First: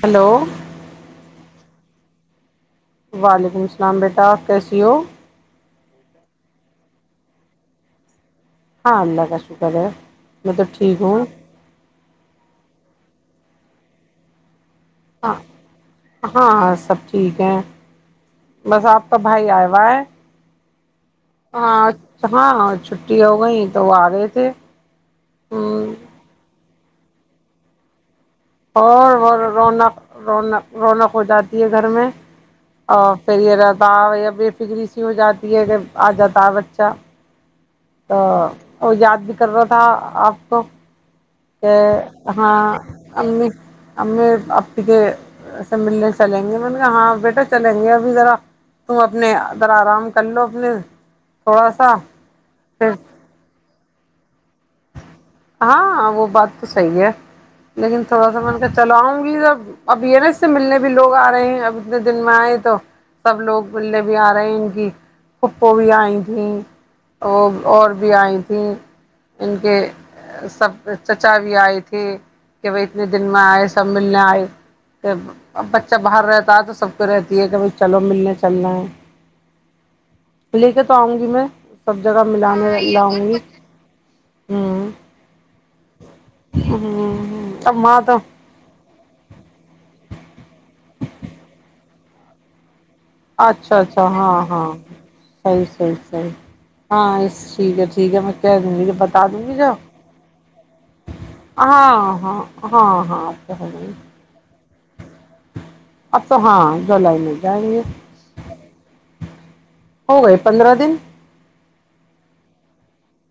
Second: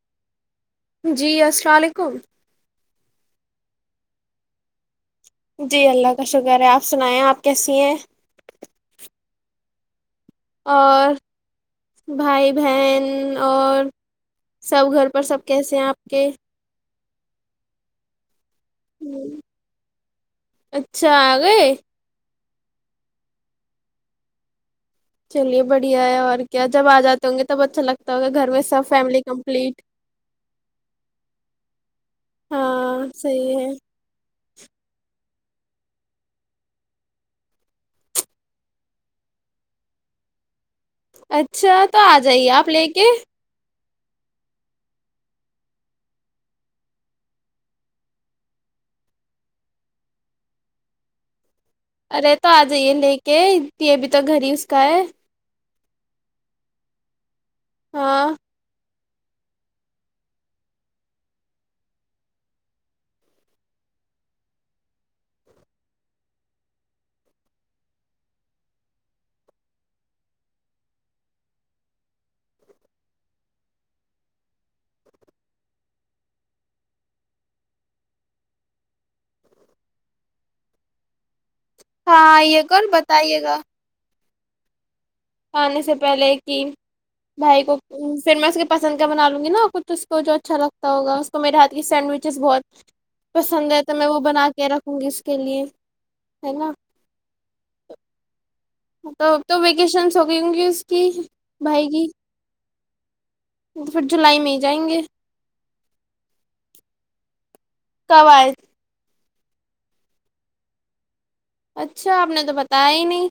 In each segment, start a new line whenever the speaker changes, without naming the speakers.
hello
جی السلام علیکم
وعلیکم السلام بیٹا آپ کیسی ہو
جی اللہ کا شکر ہے آپ سنائیں آپ کیسی ہیں
ہاں اللہ کا شکر ہے میں تو ٹھیک
اور
ہوں
بھائی بہن اور سب گھر پر
ہاں
سب کیسے ہیں آپ کے
ہاں سب ٹھیک ہے بس آپ کا
ہوں،
بھائی آئے ہوا ہے
اچھا آ گئے
ہاں اچھا ہاں چھٹی ہو گئی تو وہ آ گئی تھے
چلیے
ہوں،
بڑھیا ہے اور کیا جب ا جاتے ہوں گے تب اچھا لگ
اور اور رونق رونق رونق ہو جاتی ہے گھر میں
ہاں
اور پھر
صحیح
یہ
ہے
رباب ابھی فکری سی ہو جاتی ہے کہ آ جاتا ہے بچہ تو وہ یاد بھی کر رہا تھا آپ کو کہ
اچھا تو آ جائیے آپ
ہاں
لے کے
امی امی آپی کے سب ملنے چلیں گے مہینے کہا ہاں بیٹا چلیں گے ابھی ذرا تم اپنے ذرا آرام کر لو اپنے تھوڑا سا
ارے تو آ یہ
پھر
ل کہ پب تو گریس کا ہے
ہاں وہ بات تو صحیح ہے لیکن
ہاں
تھوڑا سا من کے چل آؤں [inaudible] ب اب ہے نا اس سے ملنے بھی لوگ آ رہے ہیں اب اتنے دن میں آئے تو سب لوگ ملنے بھی آ رہے ہیں ان کی کھپو بھی آئی تھی اور اور بھی آئی تھی ان کے سب چچا بھی آئے تھے کہ بھائی اتنے دن میں آئے سب ملنے آئے بچہ باہر رہتا ہے تو سب کو رہتی ہے کہ بھائی چلو ملنے چلنا ہے لے کے تو آؤں گی میں [inaudible] جگہ
ہاں کر بتائیے گا
ہاں
آنے سے پہلے کہ بھائی
اب
کو
وہاں تو
پھر میں اس کے پسند کا بنا لوں گی نا کچھ اس کو جو اچھا لگتا ہوگ اس کو میںاتی سینڈوئچز بہت پسند
اچھا
ہے تو
اچھا
میں وہ
ہاں
بنا کے
ہاں
رکھوں گی اس کے
سی
لیے
سیح سی
ہے نا
ہاں اس ٹھیک ہے ٹھیک ہے میں کہہ دوں گی بتا
تو
دوں گی
تو
جو
ویکیشنس ہوگئی ہوں گی اس کی بھائی کی
ہاں ہاں ہاں ہاں اب تو ہو گئی
پھر جولائی میں جائیں گے
اھا ہاں جول میں جیںے
کب آئے
ہو گئے پندرہ دن
اچھا آپ نے تو بتایا ہی نہیں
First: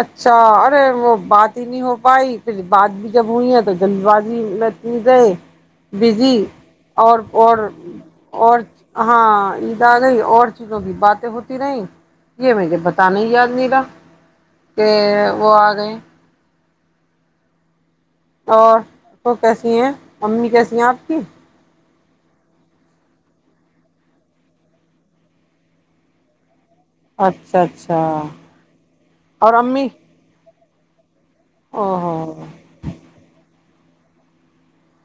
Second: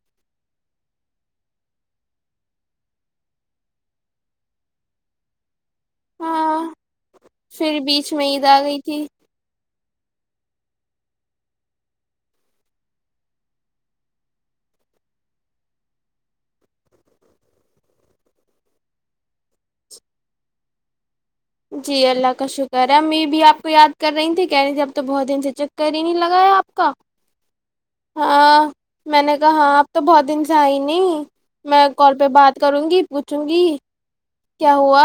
اچھا ارے وہ بات ہی نہیں ہو پائی پھر بات بھی جب ہوئی ہے تو جلد بازی میںتنی رہے بزی
ہاں
اور اور
پھر بیچ میں عید آ
اور
گئی تھی
ہاں دادی اور چیزوں کی باتیں ہوتی نہیں یہ مجھے بتانا یاد نہیںلا کہ وہ آ گئے اور کیسی ہیں امی کیسی ہیں آپ کی
جی اللہ کا شکر ہے میں بھی آپ کو یاد کر رہی تھی کہہ رہی تھی اب تو بہت دن سے چیک کر ہی نہیں لگا ہے آپ
اچھا اچھا
ہاں میں نے کہا
اور
ہاں
امی
اب تو بہت دن چائنی
او
میں کال پہ
ہو
بات کروں گی پوچھوں گی کیا ہوا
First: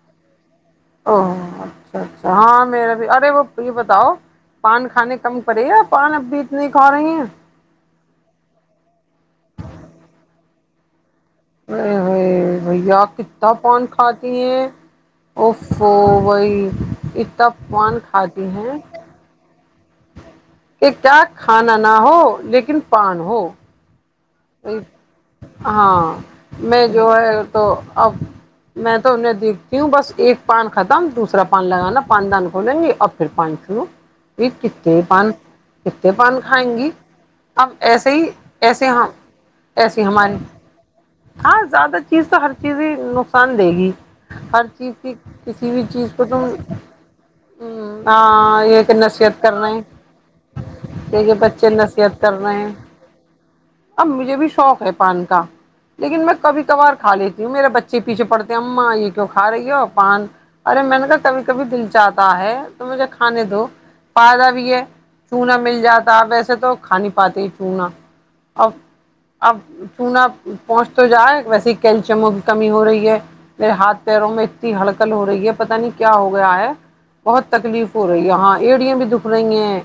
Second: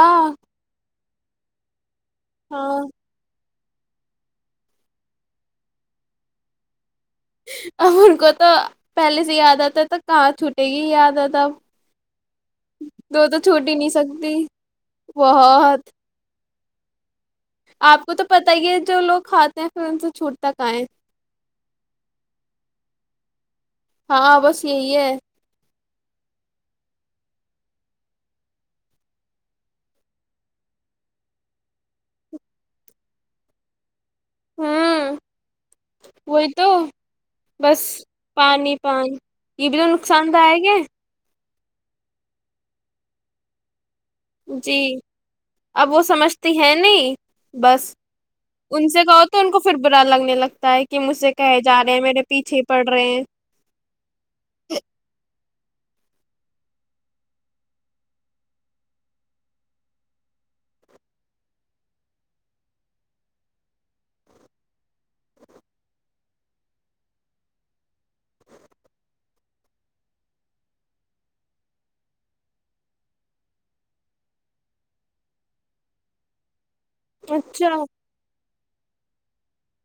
[unintelligible] اچھا ہاں میرا بھی ارے وہ تو یہ بتاؤ پان کھانے کم پڑے ا پان اب بھی اتنے کھا رہی ہیں
[unintelligible] یہی یاد آت
ارے بھائی بھیا
تو
کتنا
چھوٹ ہی
پون
نہیں
کھاتی
سکتی
ہیں
بہت
اوفو بھائی [inaudible]
[unintelligible] [inaudible]
ایک کھانا نہ ہو بس پان ہو [inaudible]
وہاں بس یہی ہے
ہم بھی تو میں تو یہ نہیں دیکھ رہا ہوں ایک پان ختم دوسرا پان ختم [inaudible] یہ کتنے
ہوں
پن کھائیں گے کتنے پن
وہی تو
کھائیں گے
بس
ایسے
پانی
ہی
پانی
[inaudible] ایسی
نقصان
ہماری
دائق ہیں [inaudible]
زیادہ تر تو ہر چیز ہی نقصان دی گئی
جی اب وہ
کو تم
سمجھتی نہیں نہیں بس
ہاں یہ
ان
کہ
سے کہوں
نصیحت کر
تو
رہے
پھر
ہیں
برا لگتا ہے
کہ
مجھ سے
یہ
کہے
بچے
جا رہے ہیں
نصیحت
میرے
کر
پیچھے
ہیں
پڑ رہے ہیں
اب مجھے بھی شوق ہے پان کھانے کا لیکن میں کبھی کبھی فادی ہوں میرے بچے پیچھے پڑھتے ہیں میں کبھی کبھی کھاتا ہوں کیوں نہ مل جائے ویسے تو کہہ نہیں پاتی جو نا [inaudible] اب چونا پہنچ تو جاؤ کیلشیم کی کمی ہو رہی ہے میری حالت میں اتنی ہلکڑ ہو رہی ہے پتہ نہیں کیا ہو گیا ہے [inaudible] بہت
اچھا
تکلیف ہو رہی ہے ایریا بھی دکھ رہی ہے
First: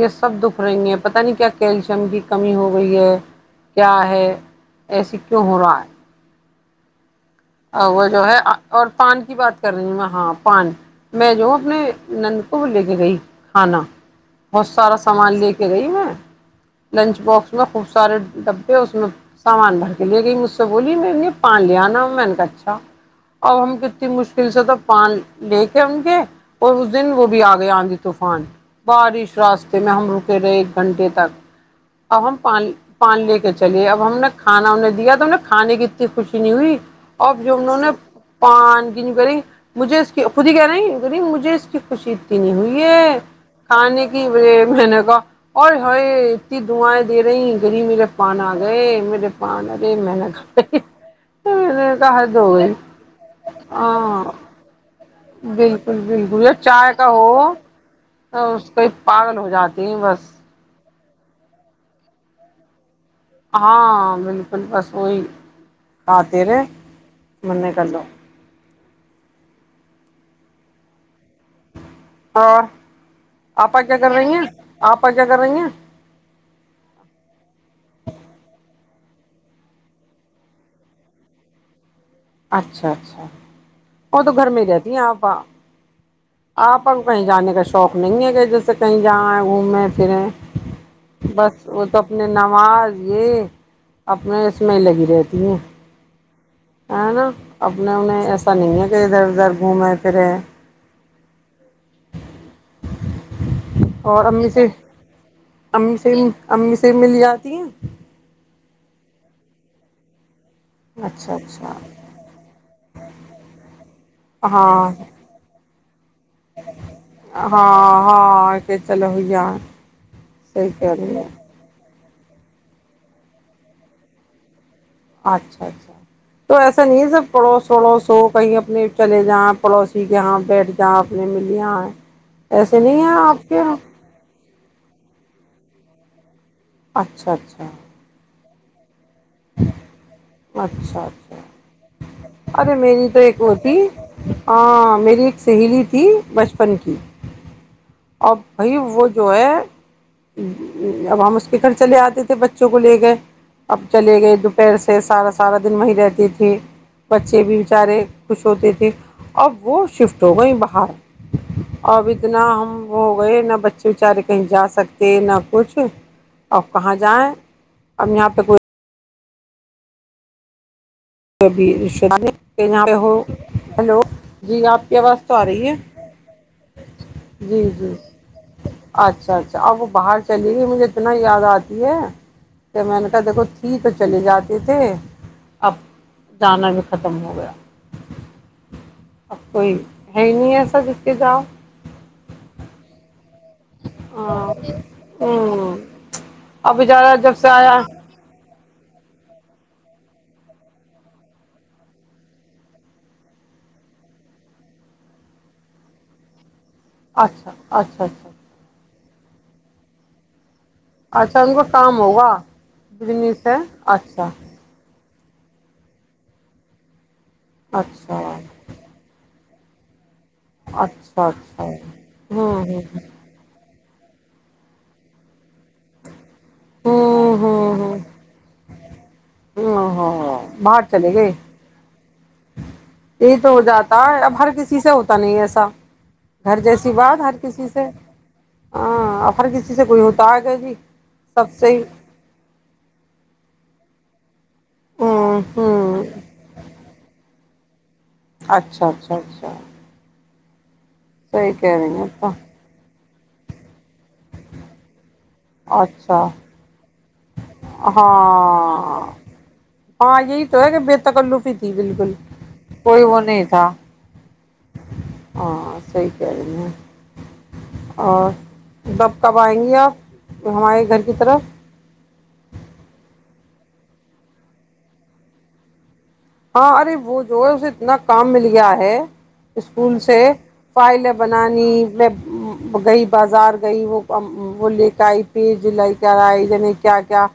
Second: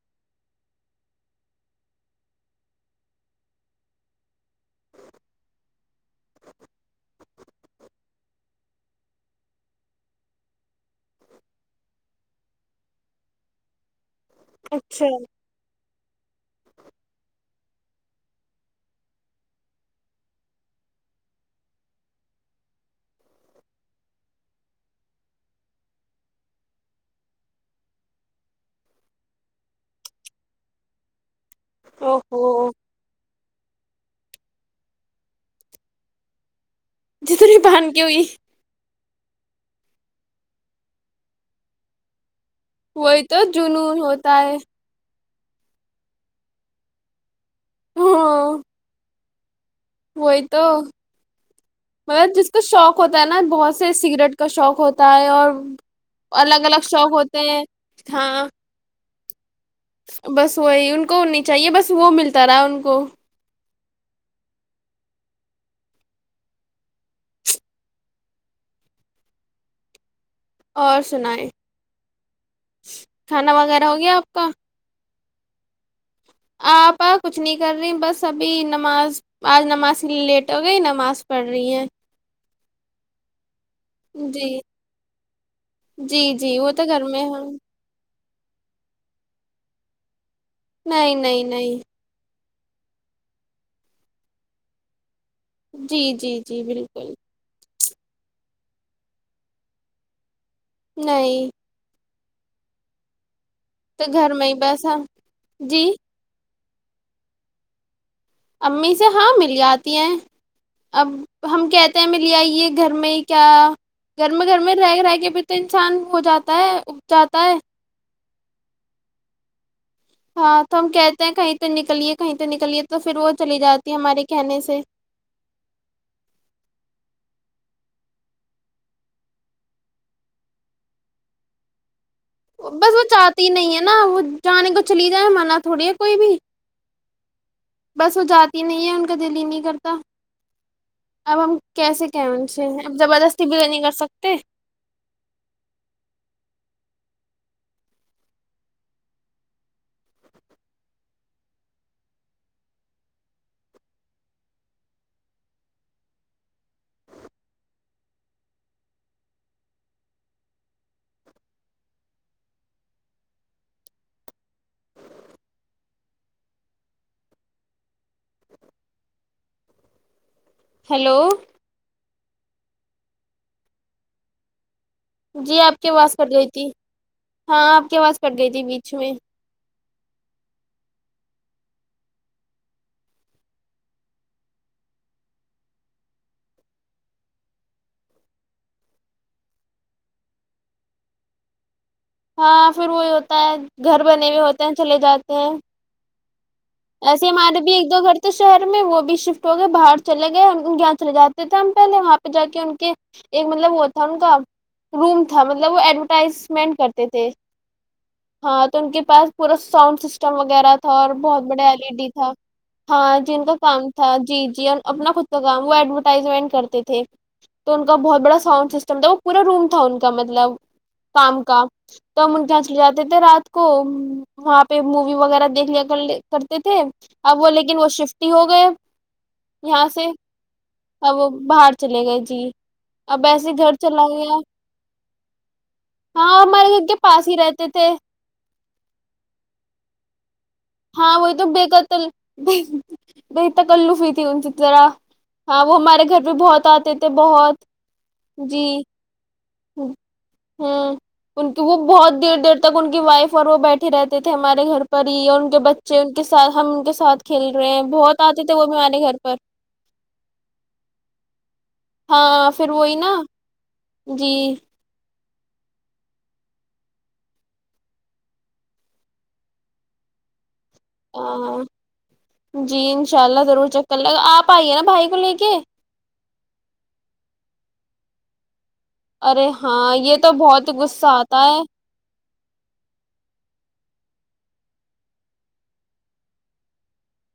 یہ سب دکھ رہی ہے پت نہیں کیا کیلشیم کی کمی کمی ہو گئی ہے کیا ہے ایسا کیوں ہو رہا ہے اب جو ہے ون کی بات کر رہی ہو پان میں جھوٹ نہیں [inaudible] وہ سارا
اچھا
سامان لے کے گئی میں نیٹ بلاکس میں ڈب بہت سارا سامان کی میں نے بولا پان لیا نا اچھا اب ہم وہ کتنی مشکل سے پڑھ لیں گے اور وہ اس دن بھی اگئے بارش رستے میں اگئی ہم گھنٹے رکے رہے [inaudible]
او
اب ہم
ہو
پان لے کے چلی اب ہمیں اتنی کھانے کی خوشی نہیں ہوئی جو
جتنی
ان
بہن کی ہوئی
لوگوں نے مجھے اس کی خوش [inaudible]
وہی تو جنون
پانی کی
ہوتا ہے
میں نے کہا [inaudible] اوئے ہوئے اتنی دوائی دے رہی کہ میرے پان
ہاں
اگئے [inaudible] [inaudible]
اندر جس کو
گئی
شوق ہوتا ہے نا
ہاں
سگریٹ کا شو
بالکل رائے کا
شوق
ہو
ہوتے
وہ
ہیں ہاں
ادمی پاگل ہو جاتا ہے
کوئی نہیں جائے بس وہ ملتا رہے ان کو
ہاں بالکل [inaudible]
اور سنائ
ہ آپا کیا
ہو
کر
گیا آپ
رہی ہیں
کا
آپ پ کیا کر رہی ہیں
آپ آ کچھ نہیں کر رہی بس ابھی نماز آج نماز کے لیے لیٹ ہو گئی نماز پڑھ رہی ہیں
اچھا اچھا وہ تو گھر
جی
میں ہی رہتی ہیں آپ
جی جی وہ تو
آپا کو
گھر میں
کہیں جانے
ہم
کا شوق نہیں ہے جیسے کہیں جااں ہے گھومے پھریں
نہیں نہیں
بس
نہیں
وہ تو اپنے نماز یہ اپنے اس میں لگی رہتی ہیں
جی جی جی بالکل
ہے نا اپنے انہنے ایسا نہیں ہے کہ ادھر ادھر گھومے پھرے
نہیں تو
اور
گھر میں
امی
ہی
سے
بس ہم جی
امی سے امی سے بھی مل جاتی ہیں
امی سے ہاں مل جاتی ہیں اب
اچھا
ہم
اچھا
کہتے ہیں ملے آئیے گھر میں ہی کیا گھر میں گھر میں
ہاں
رہ رہ کے بتے ہیں چند ہو جاتا ہے اگ جاتا ہے
آ کے چلو ہویا
ہاں تو ہم کہتے ہیں کہیں پہ نکلیے کہیں تو نکلیے تو پھر وہ چلی جاتی ہے ہمارے کہنے سے
اچھا اچھا تو ایسا نہیں ہے سب پڑوس پڑوس ہو کہیں اپنے چلے جا پڑوسی کےاں بیٹھ جااں اپنے مل یہ
بس وہ چاہتی ہی نہیں ہے نا وہ جان کو چلی جائے مرا تھوڑی ہے کوئی بھی
اچھا اچھا
تین
اچھا اچھا
اب ہم کیسے کہیں ان سے
ارے
اب
میری تو ایک
زبردستی
وہ
بھی
تھی
نہیں کر سکتے
ہ میری ایک سہیلی تھی بچپن کی اب بھائی وہ جو ہے اب ہم اس کے گھر چلے آتے تھے بچوں کو لے کے اب چلے گئے دوپہر سے سارا سارا دن وہیں رہتی تھی بچے بھی بچارے خوش ہوتے تھے اب وہ شفٹ ہو گئیں باہر اب اتنا ہم وہ ہو گئے نہ بچے وچارے کہیں جا سکتے نہ کچھ اب کہاں جائیں اب یہاں پہ کوئی
ہیلو
[unintelligible] ہو ہلو جی آپ کیا بس تو آ
جی
رہی ہے
آپ کی آواز کٹ گئی تھی ہاں
جی
آپ
جی
کی آواز کٹ گئی تھی بیچ میں
اچھا اچھا اب وہ باہر چلیےی مجھے اتنا یاد آ کہ میں نے کہا دیکھو تھی تو چلے جاتے تھے اب جانا بھی ختم ہو گیا اب کوئی ہے ہی نہیں ایسا د کے جاؤ
ہاں پھر وہی ہوتا ہوتا ہے گھر بنے ہوئے
ہاں
ہوتے ہیں چلے جاتے ہیں
ابھی ج رہا
ایسے
جب سے
ہمارے بھی
آیا
ایک دو گھر تھے شہر میں وہ بھی شفٹ ہو گئے باہر چلے گئے ان کے یہاں چلے جاتے تھے ہم پہلے وہاں پہ جا کے ان کے ایک مطلب وہ تھا ان کا روم تھا مطلب وہ ایڈورٹائزمنٹ کرتے تھے
اچھا اچھا اچھا
ہاں تو ان کے پاس پورا ساؤنڈ سسٹم وغیرہ
اچھا ان
تربت
کو
ایل
کام
ڈی تھا
ہوگا
ہاں ج ان
بزنس
کا
ہے
کام تھا
اچھا
جی جی اور اپنا کچھ وہ ایڈورٹائزمنٹ کرتے تھے تو ان کا
اچھا
بہت بڑا ساؤنڈ سسٹم تھا پورا رومٹ تھاون مطلب
اچھا
کام کا
اچھا
تو م
ہوں
گسلی
ہ
جاتی تھ رات کو وہاں پہ مووی وغیرہ دیکھ لیا کر ل کرتے تھے
ہوں
اب وہ لیکن وہ
ہوں
شفٹ ہی ہو گئے
ہ
یہاں سے
ہاں باہر چلے
اب وہ
گئے
باہر چلے گئے جی اب
یہی تو
ایسے
ہو
گھر
جاتا
چلا
ہے اب
گیا
ہر کسی سے ہوتا نہیں ایسا
ہاں ہمارے گھر کے پاس ہی رہتے تھے
ہاںفر کسی سے کوئی ہوتا ہے ری
ب ال ب تک ہوئیتی ان ذرا
ہ
ہاں وہ
ہوں
ہمارے گھر پہ بہت آتے تھے بہت
اچھا اچھا اچھا
ہاں ان
صحیح
کی وہ
کہہ رہی ہیں
بہت
تو
دیر دیر تک ان کی وائف اور وہ بیٹھے رہتے تھے ہمارے گھر پر ہی بچے ان کے
اچھا
ساتھ ہم ان کے ساتھ کھیل رہے ہیں بہت آتے تھے وہ بھی ہمارے
ہاں
گھر پر
ہاں یہی تو ہے کہ بےتکلوفی تھی بالک
ہاں پھر وہی نا جی
ہاں صحی کہہ رہی ہیں اور جب کب آئیں گی آپ ہمارے گھر کی طرف
جی انشاء اللہ ضرور چک کر لے گا آپ آئیے نا بھائی کو لے کے
ہاں ارے وہ جو ہے اسے اتنا کام مل گیا ہے ہے
ارے ہاں
اسکول سے
یہ تو بہت غصہ
فائلیں
آتا ہے
بنانی میں گئی بازار گئی وہ وہ لے کے آئی پیج لے کر آئے ع کیا کیا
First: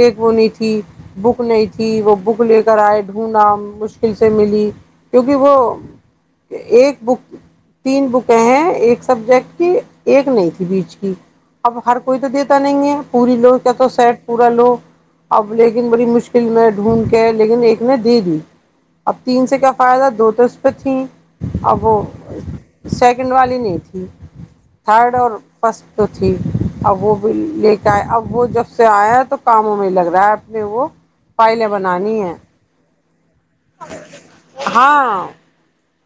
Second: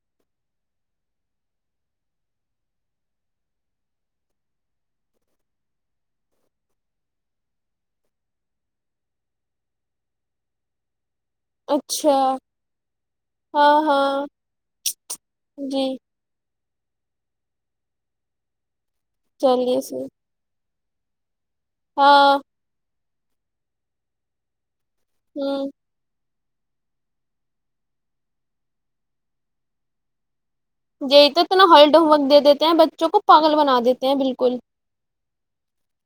ایک وہ نہیں تھی بک نہیں تھی وہ بک لے کر آئے نا مشکل سے ملی کیکہ وہ ایک بک تین بکیں ہیں ایک سبجیکٹ کی ایک نہیں تھی بیچ کی اب ہر
اچھا
کوئی تو دیتا نہیں ہے پوری لو
ہاں
کیا تو سیٹ
ہاں
پورا لو اب
جی
لیکن بڑی مشکل میں ڈھونڈ کے لیکن ایک میں دیدی اب تین سے کیا
چلیے سر
فائدہ دو تو پچ اب
ہاں
س سیکنڈ والی نہیں تھی تھرڈ اور
ہ
فس ج اب وہ بھی لے کے آئے اب وہ جب سے آیا ہے تو کاموں میں لگ رہا ہے اپنے وہ
جیت ت نا
فائلیں
ہلڈ
بنانی
ہوک دے د ہیں بچوں کو پاگل بنا دیتے ہیں بالکل
ہاں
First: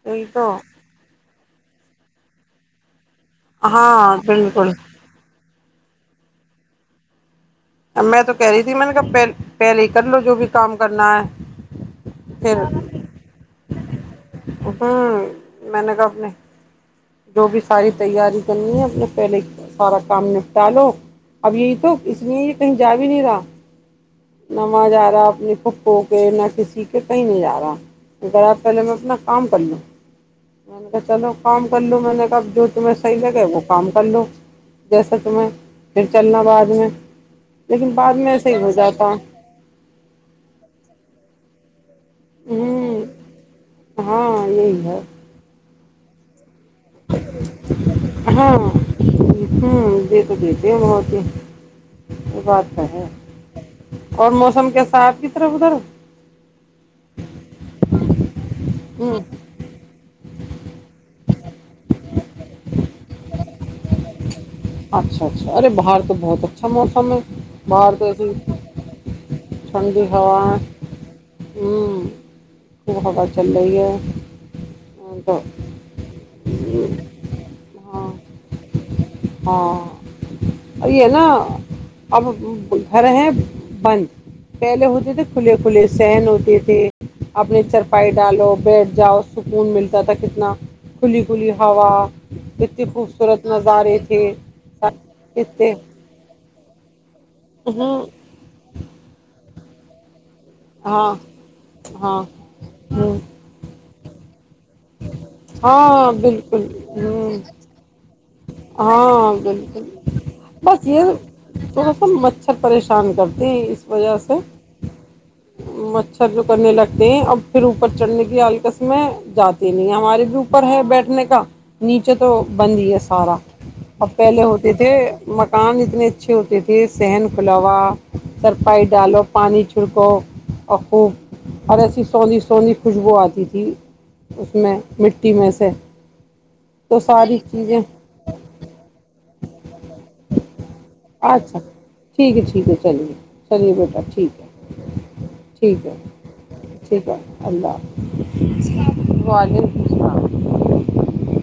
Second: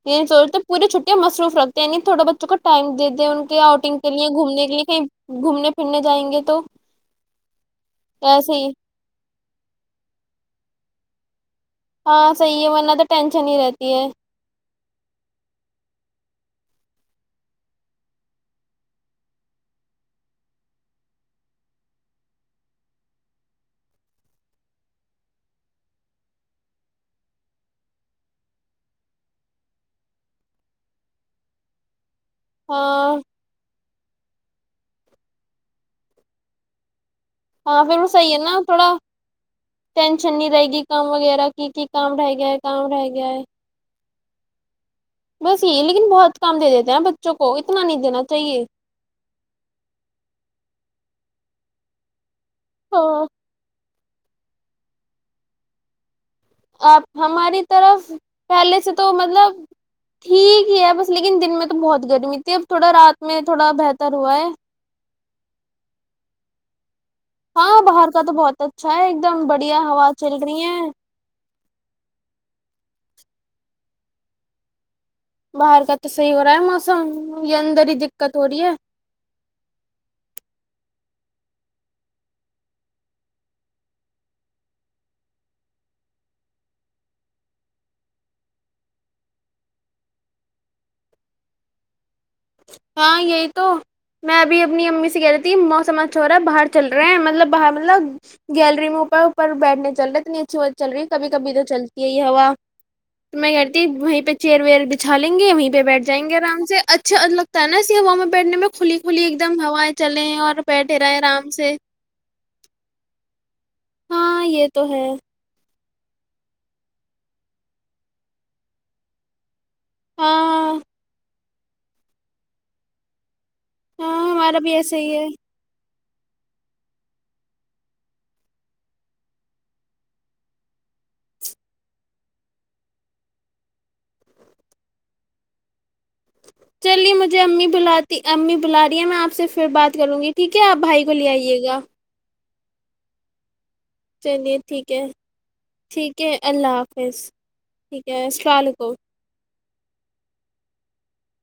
یہی
یہ
تو
سوچتے پوری چھٹیاں مصروف رکھتے عنی تھوڑا بچوں کا ٹائم د ان کے آؤٹنگ کے
ہاں
لیے گھومنے
بالکل
کے لیے کہ گھومنے پھرنے جائیں گے تو
میں تو کہہ
ایسے
رہی
ہی
تھی میں نے کہ پ پہلے ہی کر لو جو بھی کام کرنا ہے
ہاں
پھر
صحیح ہے ورنہ تو ٹینشن ہی رہتی ہے
ہوں میں نے کہ اپ نے جو بھی ساری تیاری کرنی ہے اپنے پہلے سارا کام نپٹا لو اب یہی تو اس لیے یہ کہیں جا بھی نہیں رہا نہ ماز آ رہا اپنی پھکو کے نہ کسی کے کہیں نہیں جا رہا کرا پہلے میں اپنا کام کر لوں چلو کام کر لو میں نے کب جو تمہیں
ہاں
صحگے وہ کام پ لو جیسے تمہیں پھر چلنا بعد میں
ہاں
لیکن
پھر وہ
بعد میں
صحیح ہے
ایسے
نا
ہی ہو
تھوڑا
جاتا
ٹینشن نہیں رہے گی کام وغیرہ کیک کام رہ گیا ہے کام
ہوں
رہ گیا ہے
ہاں یہی ہے
بس یہ لیکن بہت کام دے دیتے ہیں بچوں کو اتنا نہیں دینا
ہاں
چاہیے
کیا یہ بات تو ہے
ہاں
اور موسم کے ساتھ کی طرف ادھر
آپ ہماری طرف پہلے سے تو
ہوں
مطلب ٹھیک ہی بس لیکن دن میں تو بہت گرمی تھی اب تھوڑا رات میں تھوڑا بہتر ہوا ہے
اچھا اچھا ارے بر تو بہت اچھا موسم ہے
ہاں باہر کا تو بہت اچھا ہے ایک دم بڑھیا
ٹھنڈی
ہوا چل رہی
ہے
ہیں
چلے
باہر کا تو صحیح ہو رہا ہے موسم یہ اندر ہی
ہاں
دقت ہو رہی ہے
ہاں یہ نا اب گھر ہیں بند پہلے ہوتے تھے کھلے کھلے سہن ہوتے تھے اپنے چرپائی ڈالو بیٹھ جاؤ سکون ملتا تھا کتنا کھلی کھلی ہوا کتتی
ہاں
خوبصورت
یہی تو
نظار ہے
میں اب اپنی امی سے کہہ رہی تھی موسم اچھا ہو رہا ہے باہر چل رہے ہیں مطلب باہر
ہوں
مطلب گیلری میں اوپر اوپر بیٹھنے چل رہے تو نہیں اچھی ب چل رہی
ہاں
کبھی کبھی تو چلتی ہے
ہاں
یہ ہوا
ہوں
تو میں کہتی وہیں پہ چیر وییر بھی اچا لیں گےیں پہ
ہاں
بیٹھائیں گے آرام
بالکل
سے اھا اچھا
ہوں
لگتا ہے نا اس و
ہاں بالکل
اور
بس
بیٹھے
یہ
رہے آرام سے
تھوڑا سا مچھر پریشان کرتی جی
ہاں یہ تو ہے
مچھر جو کرنے لگتے ہیں اب پھر اوپر چڑھنے کی آالکسم میں جاتے نہیں ہمارے بھی اوپر
ہاں
ہے بیٹھنے کا نیچے تو بند ہی ہے اس اٹھارہ
ہاں
اب پہلے
ہمارا
ہوتے
بھی
تھے
ایسے ہی ہے
مکان اتنے اچھے ہوتے تھے صحن کھلاوا سرپائی ڈالو پانی چھڑکو اخوب ہ ایسی سونی سونی خوشبو آتی تھی اس میں مٹی میں سے تو
چلی
ساری
مجھے امی
چیزیں
بلاات تو امی بلا رہی ہیں میں آپ سے پھر بات کروں گی ٹھیک ہے آپ بھائی کو لے
اچھا
آئیے گا
ٹھیک ہے ٹھیک ہے چلیے چلیے بیٹا ٹھیک ہے
چلیے ٹھیک ہے ٹھیک ہے اللہ
ٹھیک
حافظ
ہے اللہ
ٹھیک ہے السلام علیکم
حافظ [unintelligible]